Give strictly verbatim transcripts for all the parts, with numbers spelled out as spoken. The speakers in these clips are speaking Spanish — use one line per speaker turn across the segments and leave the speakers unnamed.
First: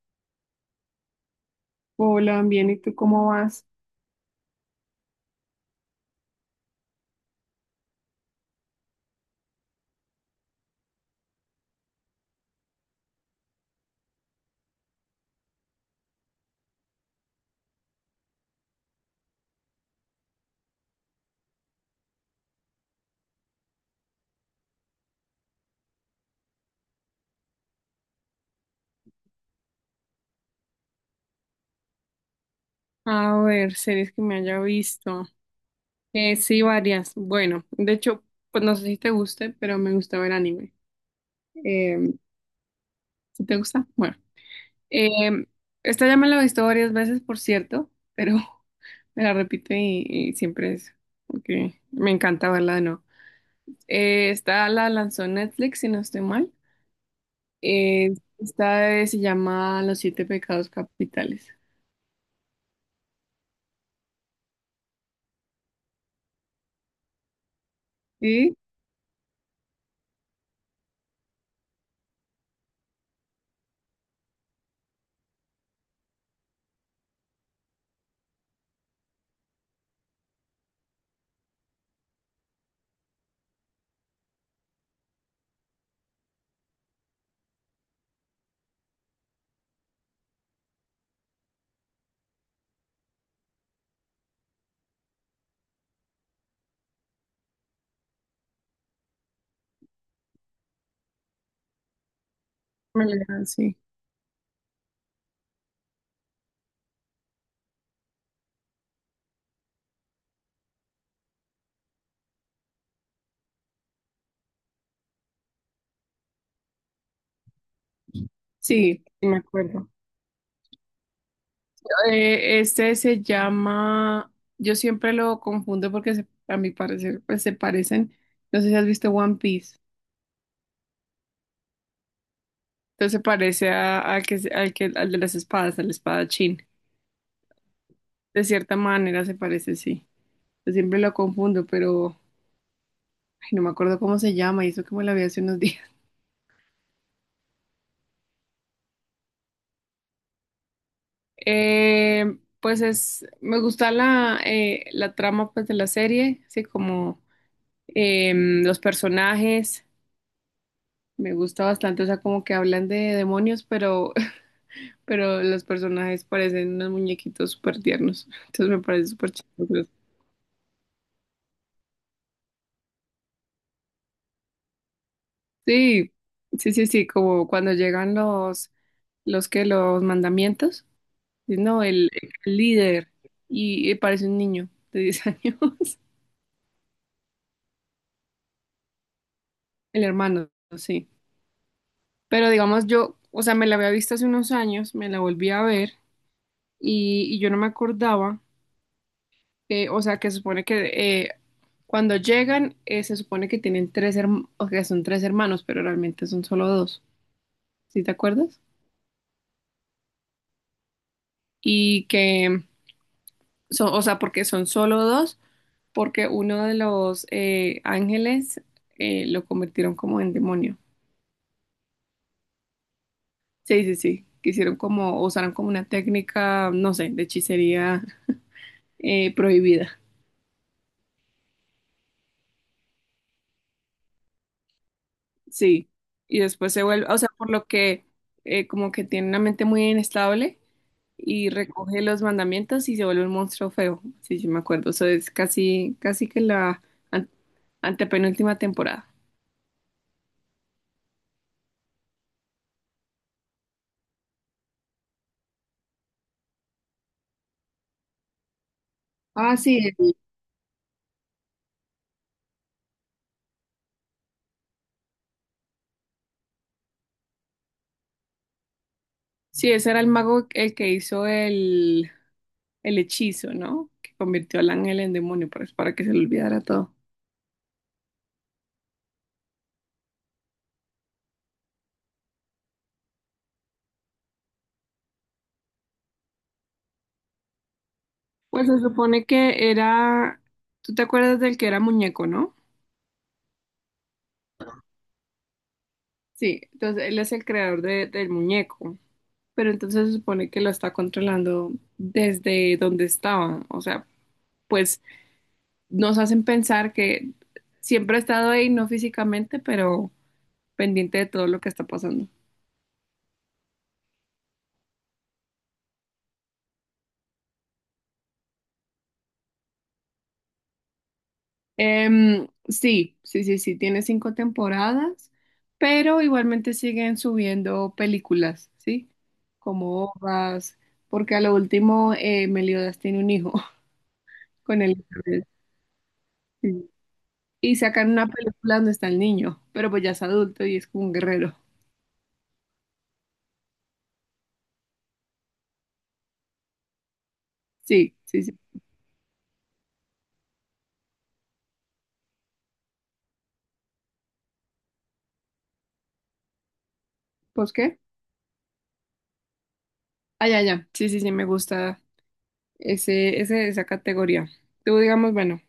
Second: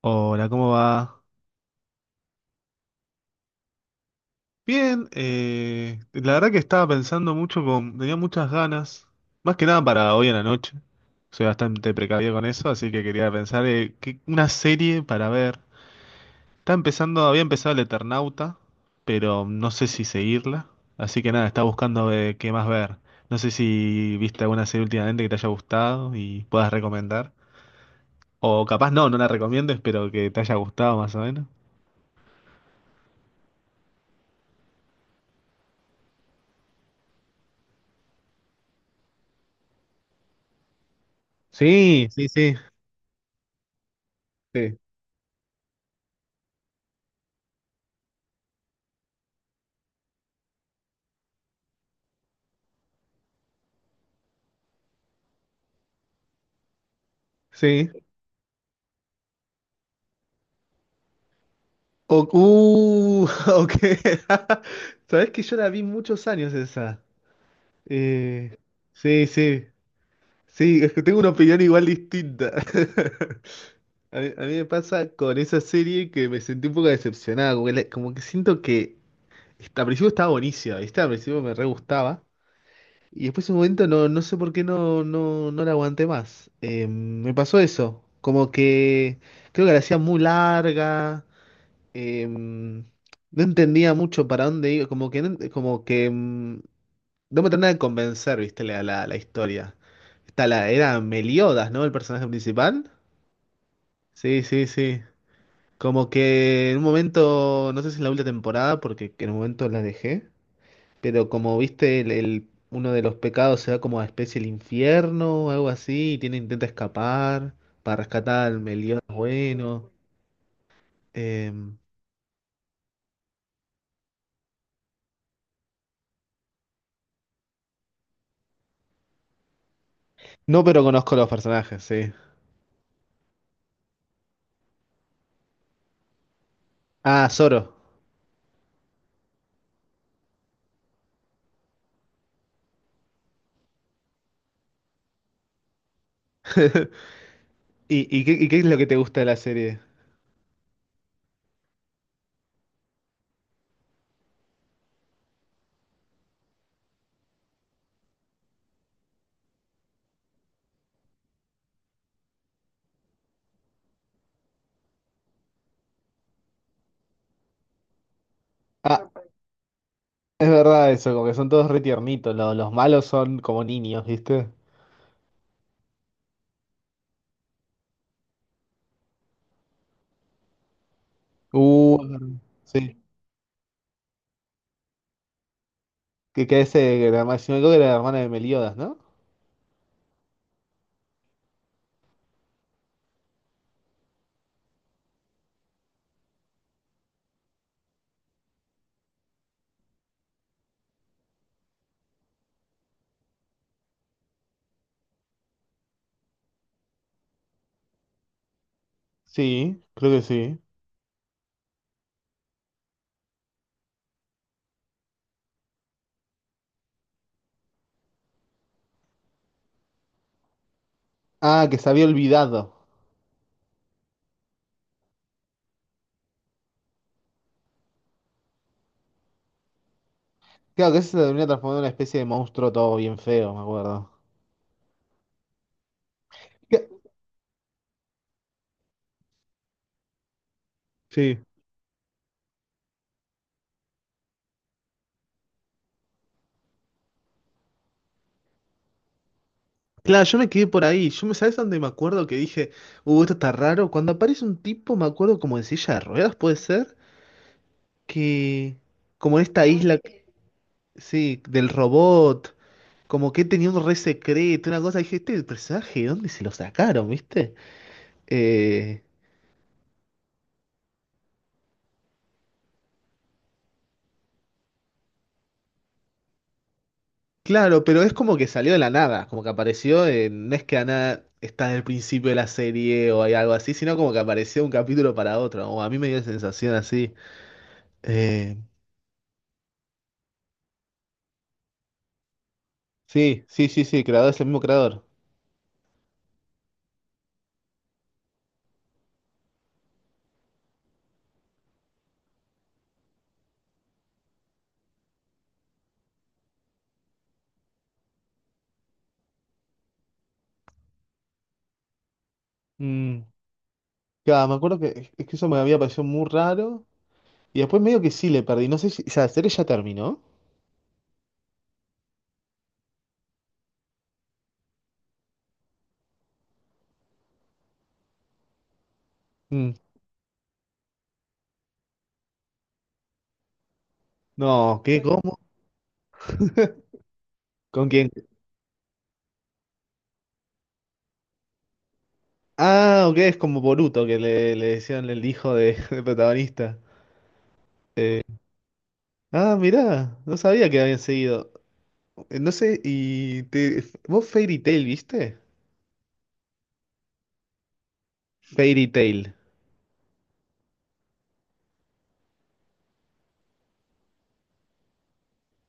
Hola, ¿cómo va?
Hola, bien, ¿y tú cómo vas?
Bien, eh, la verdad que estaba pensando mucho con, tenía muchas ganas, más que nada para hoy en la noche. Soy bastante precavido con eso, así que quería pensar eh, qué- una serie para ver. Está empezando, había empezado El Eternauta, pero no sé si seguirla, así que nada, estaba buscando eh, qué más ver. No sé si viste alguna serie últimamente que te haya gustado y puedas recomendar, o capaz no, no la recomiendes, pero que te haya gustado más o menos.
A ver, series que me haya visto. Eh, sí, varias. Bueno, de hecho, pues no sé si te guste, pero me gusta ver anime. Eh,
Sí, sí, sí,
¿Si te gusta? Bueno.
sí,
Eh, Esta ya me la he visto varias veces, por cierto, pero me la repito y, y siempre es porque me encanta verla de nuevo. Eh, esta la lanzó Netflix, si no estoy mal.
sí.
Eh, esta eh, se llama Los Siete Pecados Capitales.
O- uh, ok. Sabes que yo la vi muchos años esa.
Sí,
Eh, sí, sí. Sí, es que tengo una opinión igual distinta. A mí, a mí me pasa con esa serie que me sentí un poco decepcionado. Como que, la- como que siento que est- al principio estaba buenísima, ¿viste? Al principio me re gustaba. Y después en un momento no, no sé por qué no, no, no la aguanté más. Eh, me pasó eso. Como que creo que la hacía muy larga em, no entendía mucho para dónde iba, como que, no ent- como que mm, no me terminaba de convencer, viste, la, la, la historia. Está la, era Meliodas, ¿no? El personaje principal.
me la- sí.
Sí, sí, sí. Como que en un momento, no sé si en la última temporada, porque en un momento la dejé, pero como viste, el, el- uno de los pecados se va como a especie el infierno o algo así, y tiene, intenta escapar para rescatar al Meliodas
Sí, me acuerdo.
bueno. Em,
Eh, este se llama, yo siempre lo confundo porque se- a mi parecer pues se parecen, no sé si has visto One Piece,
no, pero conozco los personajes, sí.
entonces se parece a, al que, se- al que, al de las espadas, al espadachín,
Ah, Zoro.
de cierta manera se parece, sí, yo siempre lo confundo, pero ay, no me acuerdo cómo se llama y eso que me la vi hace unos días.
¿Y, y qué, y qué es lo que te gusta de la serie?
Eh, pues es, me gusta la, eh, la trama pues de la serie, así como em, los personajes. Me gusta bastante, o sea, como que hablan de demonios, pero pero los personajes parecen unos muñequitos súper tiernos. Entonces me
Ah,
parece súper chistoso.
es verdad eso, como que son todos re tiernitos, lo- los malos son como niños, ¿viste?
Sí, sí, sí, sí, como cuando llegan los, los que, los mandamientos. Sí, no,
Uh,
el, el
sí.
líder, y, y parece un niño de diez años,
Que, que ese, que la herma- si no me equivoco, era la hermana de Meliodas, ¿no?
el hermano, sí. Pero digamos, yo, o sea, me la había visto hace unos años, me la volví a ver, y, y yo no me acordaba, eh, o sea, que se supone que eh, cuando llegan, eh, se supone que tienen tres hermanos, o que son tres hermanos, pero realmente son solo dos. ¿Sí te acuerdas?
Sí, creo que sí.
Y que son, o sea, porque son solo dos, porque uno de los eh, ángeles eh, lo convirtieron como en demonio.
Ah, que se había olvidado.
Sí, sí, sí, que hicieron como, usaron como una técnica, no sé, de hechicería eh, prohibida.
Claro, que ese se termina transformando en una especie de monstruo todo bien feo, me acuerdo.
Sí, y después se
¿Qué?
vuelve, o sea, por lo que eh, como que tiene una mente muy inestable
Sí.
y recoge los mandamientos y se vuelve un monstruo feo, sí, sí me acuerdo. Eso es casi, casi que la an- antepenúltima temporada.
Claro, yo me quedé por ahí. Yo me, ¿sabes dónde me acuerdo que dije, uh, esto está raro? Cuando aparece un tipo, me acuerdo como en silla de ruedas, puede ser, que como en
Ah,
esta
sí.
isla. Sí, del robot, como que tenía un re secreto, una cosa. Dije, este personaje, ¿de dónde se lo sacaron, viste? Eh,
Sí, ese era el mago el que hizo el, el hechizo, ¿no? Que convirtió al ángel en demonio para, para que se le olvidara todo.
claro, pero es como que salió de la nada, como que apareció, en- no es que nada está en el principio de la serie o hay algo así, sino como que apareció un capítulo para otro, o a mí me dio la sensación así. Eh,
Pues se supone que era, tú te acuerdas del que era muñeco, ¿no?
sí, sí, sí, sí, el creador es el mismo creador.
Sí, entonces él es el creador de- del muñeco, pero entonces se supone que lo está controlando desde donde estaba. O sea, pues nos hacen pensar que siempre ha estado ahí, no físicamente, pero pendiente de todo lo que está pasando.
Mm, claro, me acuerdo que, es que eso me había parecido muy raro, y después medio que sí le perdí, no sé si, o sea, la serie ya terminó.
Em, sí, sí, sí, sí, tiene cinco temporadas, pero igualmente siguen subiendo películas, ¿sí?
Mm,
Como Hojas, porque a lo último eh, Meliodas tiene un hijo
no,
con el
¿qué? Bueno, ¿cómo?
sí. Y
¿Con quién?
sacan una película donde está el niño, pero pues ya es adulto y es como un guerrero.
Ah, ok, es como Boruto que le, le decían el hijo de, del protagonista.
Sí, sí, sí.
Ah, mirá, no sabía que habían seguido. Eh, No sé, y te, ¿vos Fairy Tail viste?
¿Pues qué?
Fairy Tail.
Ah, ya, ya. Sí, sí, sí, me gusta ese, ese, esa categoría. Tú digamos, bueno,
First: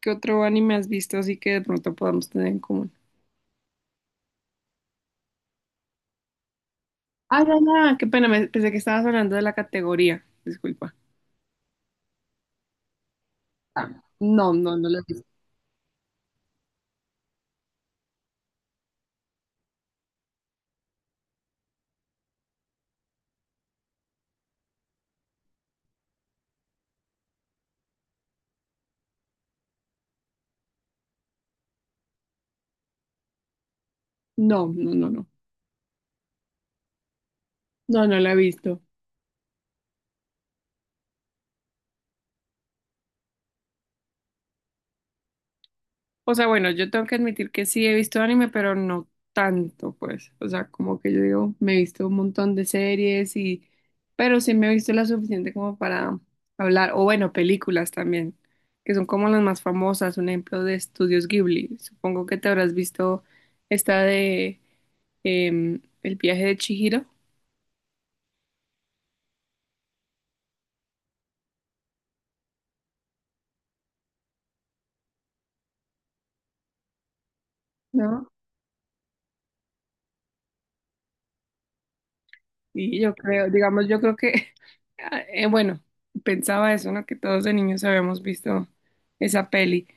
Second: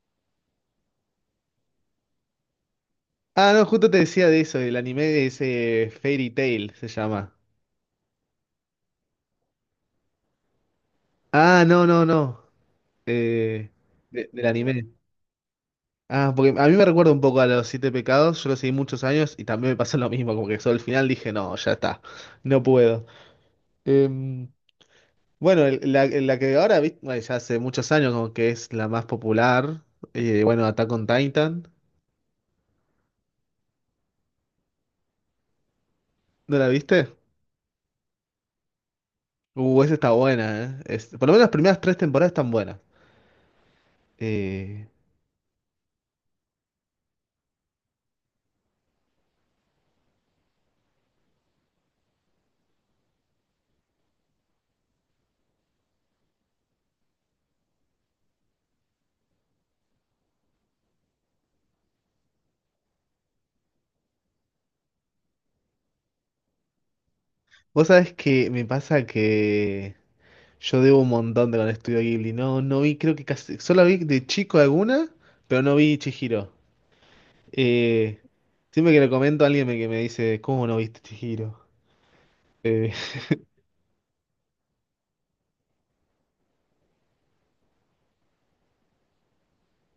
¿qué otro anime has visto así que de pronto podamos tener en común?
Ah, no, justo te decía de eso, el anime de ese Fairy Tail se llama.
Ah, ya, ya, qué pena, me- pensé que estabas hablando de la categoría. Disculpa.
Ah, no, no, no. eh,
Ah,
de- del
no, no no
anime.
la he visto.
Ah, porque a mí me recuerda un poco a los Siete Pecados, yo lo seguí muchos años y también me pasó lo mismo, como que solo al final dije, no, ya está, no puedo. Em, Bueno, el- la, la que ahora, vi- bueno, ya hace muchos años como que es la más popular, eh, bueno, Attack on Titan,
No, no, no, no.
¿no la viste?
No, no la he visto.
Uh, esa está buena, ¿eh? Es- por lo menos las primeras tres temporadas están buenas. Eh,
O sea, bueno, yo tengo que admitir que sí he visto anime, pero no tanto, pues. O sea, como que yo digo, me he visto un montón de series y... Pero sí me he visto la suficiente como para hablar. O bueno, películas también, que son como las más famosas. Un ejemplo de Estudios Ghibli. Supongo que te habrás visto esta de em, El viaje de Chihiro,
vos sabés que me pasa que yo debo un montón de con Estudio Ghibli, no, no vi, creo que casi, solo vi de chico alguna, pero no vi Chihiro. Eh,
¿no?
siempre que le comento a alguien me- que me dice, ¿cómo no viste Chihiro? Eh,
Y yo creo, digamos, yo creo que, ah, eh, bueno, pensaba eso, ¿no? Que todos de niños habíamos visto esa peli.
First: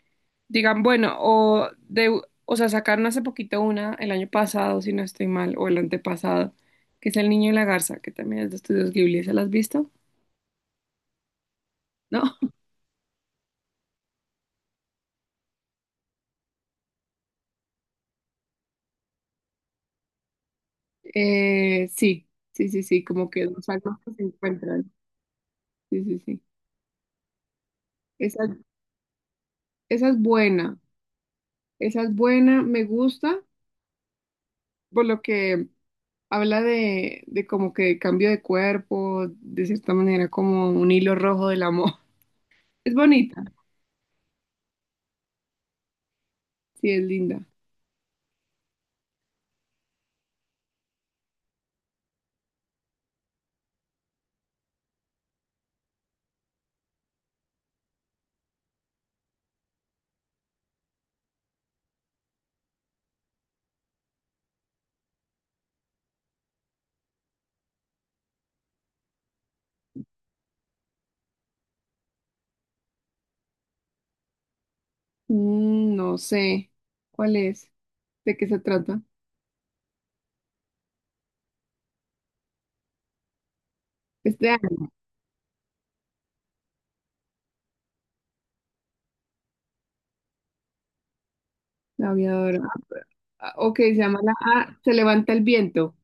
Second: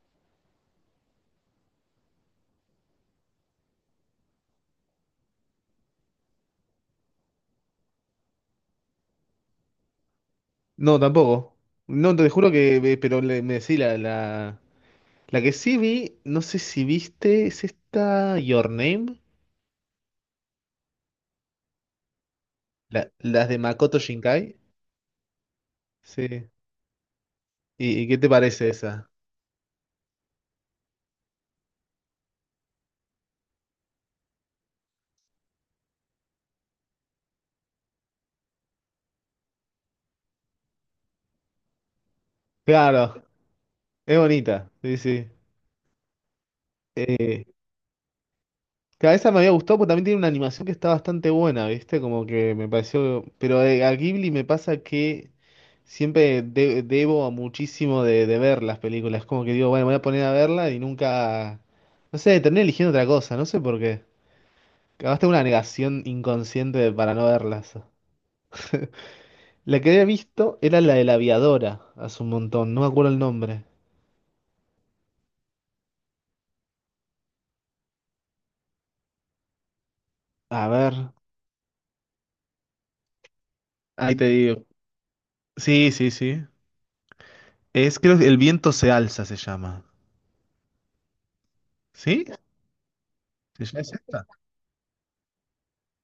Digan, bueno, o de, o sea, sacaron hace poquito una el año pasado, si no estoy mal, o el antepasado, que es El Niño y la Garza, que también es de Estudios Ghibli, ¿se la has visto?
no, tampoco. No,
¿No?
te juro que, me- pero le- me decís la, la- la que sí vi, no sé si viste, es esta Your Name,
Eh, sí, sí, sí, sí,
la-
como que
las de
los
Makoto
almas que se
Shinkai.
encuentran. Sí, sí, sí.
Sí. ¿Y, y qué te
Esa,
parece esa?
esa es buena, esa es buena, me gusta, por lo que Habla de, de como que cambio de cuerpo, de cierta manera como un hilo rojo del amor. Es
Claro,
bonita,
es bonita, sí, sí.
sí, es
Eh,
linda.
claro, esa me había gustado porque también tiene una animación que está bastante buena, ¿viste? Como que me pareció. Pero eh, a Ghibli me pasa que siempre de- debo a muchísimo de, de ver las películas. Como que digo, bueno, me voy a poner a verla y nunca. No sé, terminé eligiendo otra cosa, no sé por qué. Capaz tengo una negación inconsciente de- para no verlas. La que había visto era la de la aviadora, hace un montón, no me acuerdo el nombre.
Mm, no sé cuál es, de qué se trata.
A ver, ahí te
Este de
digo.
Ana,
Sí, sí, sí. Es, creo que El viento se alza se llama.
la
¿Sí?
aviadora. Ah,
¿Se
Ok,
llama- ¿Es
se llama
esta?
la ah, Se levanta el viento.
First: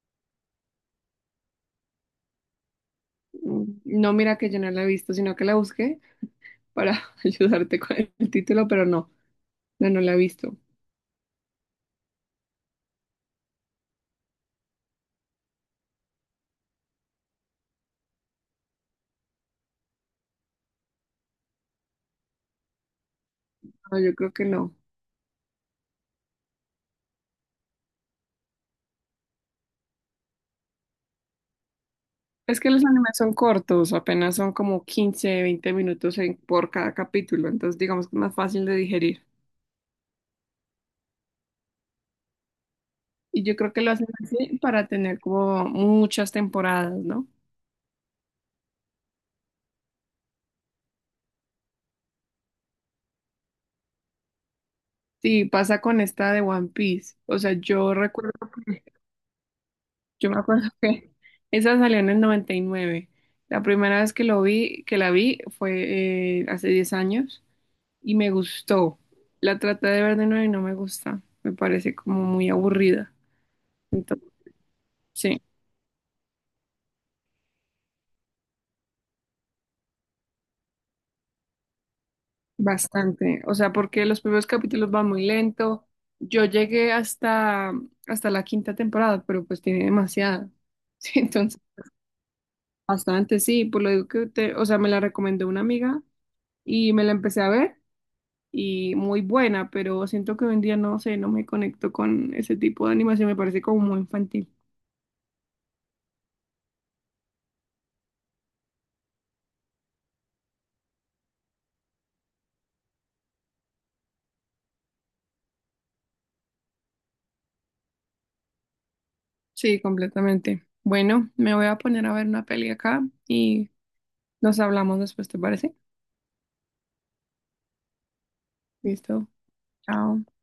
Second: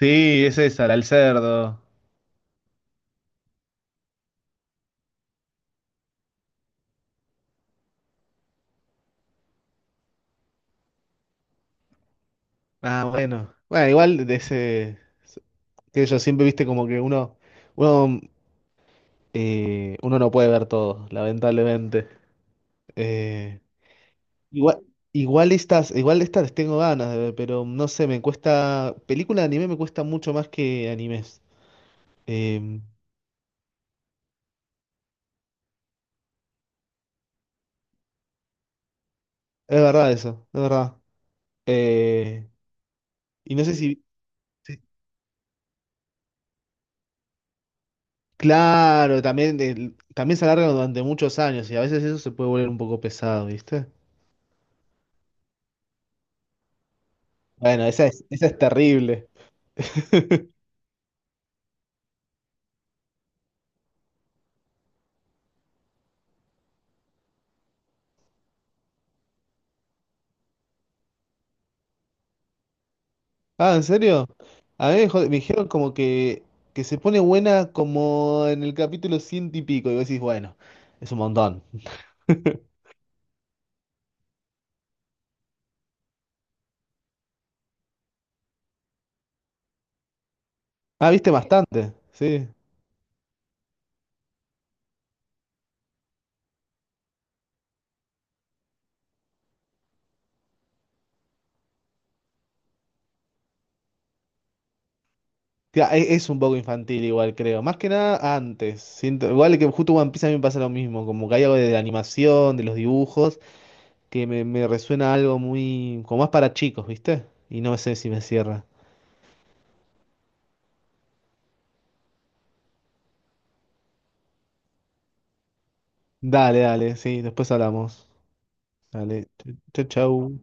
Sí, es esa, la del cerdo.
Mm, no, mira que yo no la he visto, sino que la busqué para ayudarte con el título, pero no, no, no la he visto.
Ah, bueno. Bueno, igual de ese, que yo siempre viste como que uno, uno, eh, uno no puede ver todo, lamentablemente. Eh,
No, yo creo que no.
igual, igual estas, igual estas les tengo ganas de ver, pero no sé, me cuesta, película de anime me cuesta mucho más que animes.
Es que
Em,
los animes son cortos, apenas son como quince, veinte minutos en- por cada capítulo, entonces digamos que es más fácil de digerir.
es verdad eso, es verdad. Eh,
Y
y
yo
no
creo
sé
que lo
si,
hacen así para tener como muchas temporadas, ¿no?
claro, también, el- también se alarga durante muchos años y a veces eso se puede volver un poco pesado, ¿viste?
Sí, pasa con esta de One Piece. O sea,
Bueno,
yo
esa es,
recuerdo
esa es
que,
terrible.
yo me acuerdo que esa salió en el noventa y nueve. La primera vez que lo vi, que la vi fue eh, hace diez años y me gustó. La traté de ver de nuevo y no me gusta. Me parece como muy aburrida.
Ah, ¿en serio?
Entonces,
A mí me, jod- me
sí.
dijeron como que, que se pone buena como en el capítulo ciento y pico, y vos decís, bueno, es un montón.
Bastante, o sea, porque los primeros capítulos van muy lento. Yo llegué hasta, hasta la quinta temporada, pero pues tiene demasiada.
Ah,
Sí,
viste
entonces,
bastante, sí.
bastante, sí, por lo digo que te, o sea, me la recomendó una amiga y me la empecé a ver y muy buena, pero siento que hoy en día no sé, no me conecto con ese tipo de animación, me parece como muy infantil.
Tía, e- Es un poco infantil igual, creo. Más que nada antes. Siento, igual que justo One Piece a mí me pasa lo mismo. Como que hay algo de la animación, de los dibujos, que me, me resuena algo muy, como más para chicos, ¿viste? Y no sé si me cierra.
Sí, completamente. Bueno, me voy a poner a ver una peli acá y nos hablamos después, ¿te parece?
Dale, dale, sí, después hablamos.
Listo,
Dale, chau,
chao.
chau.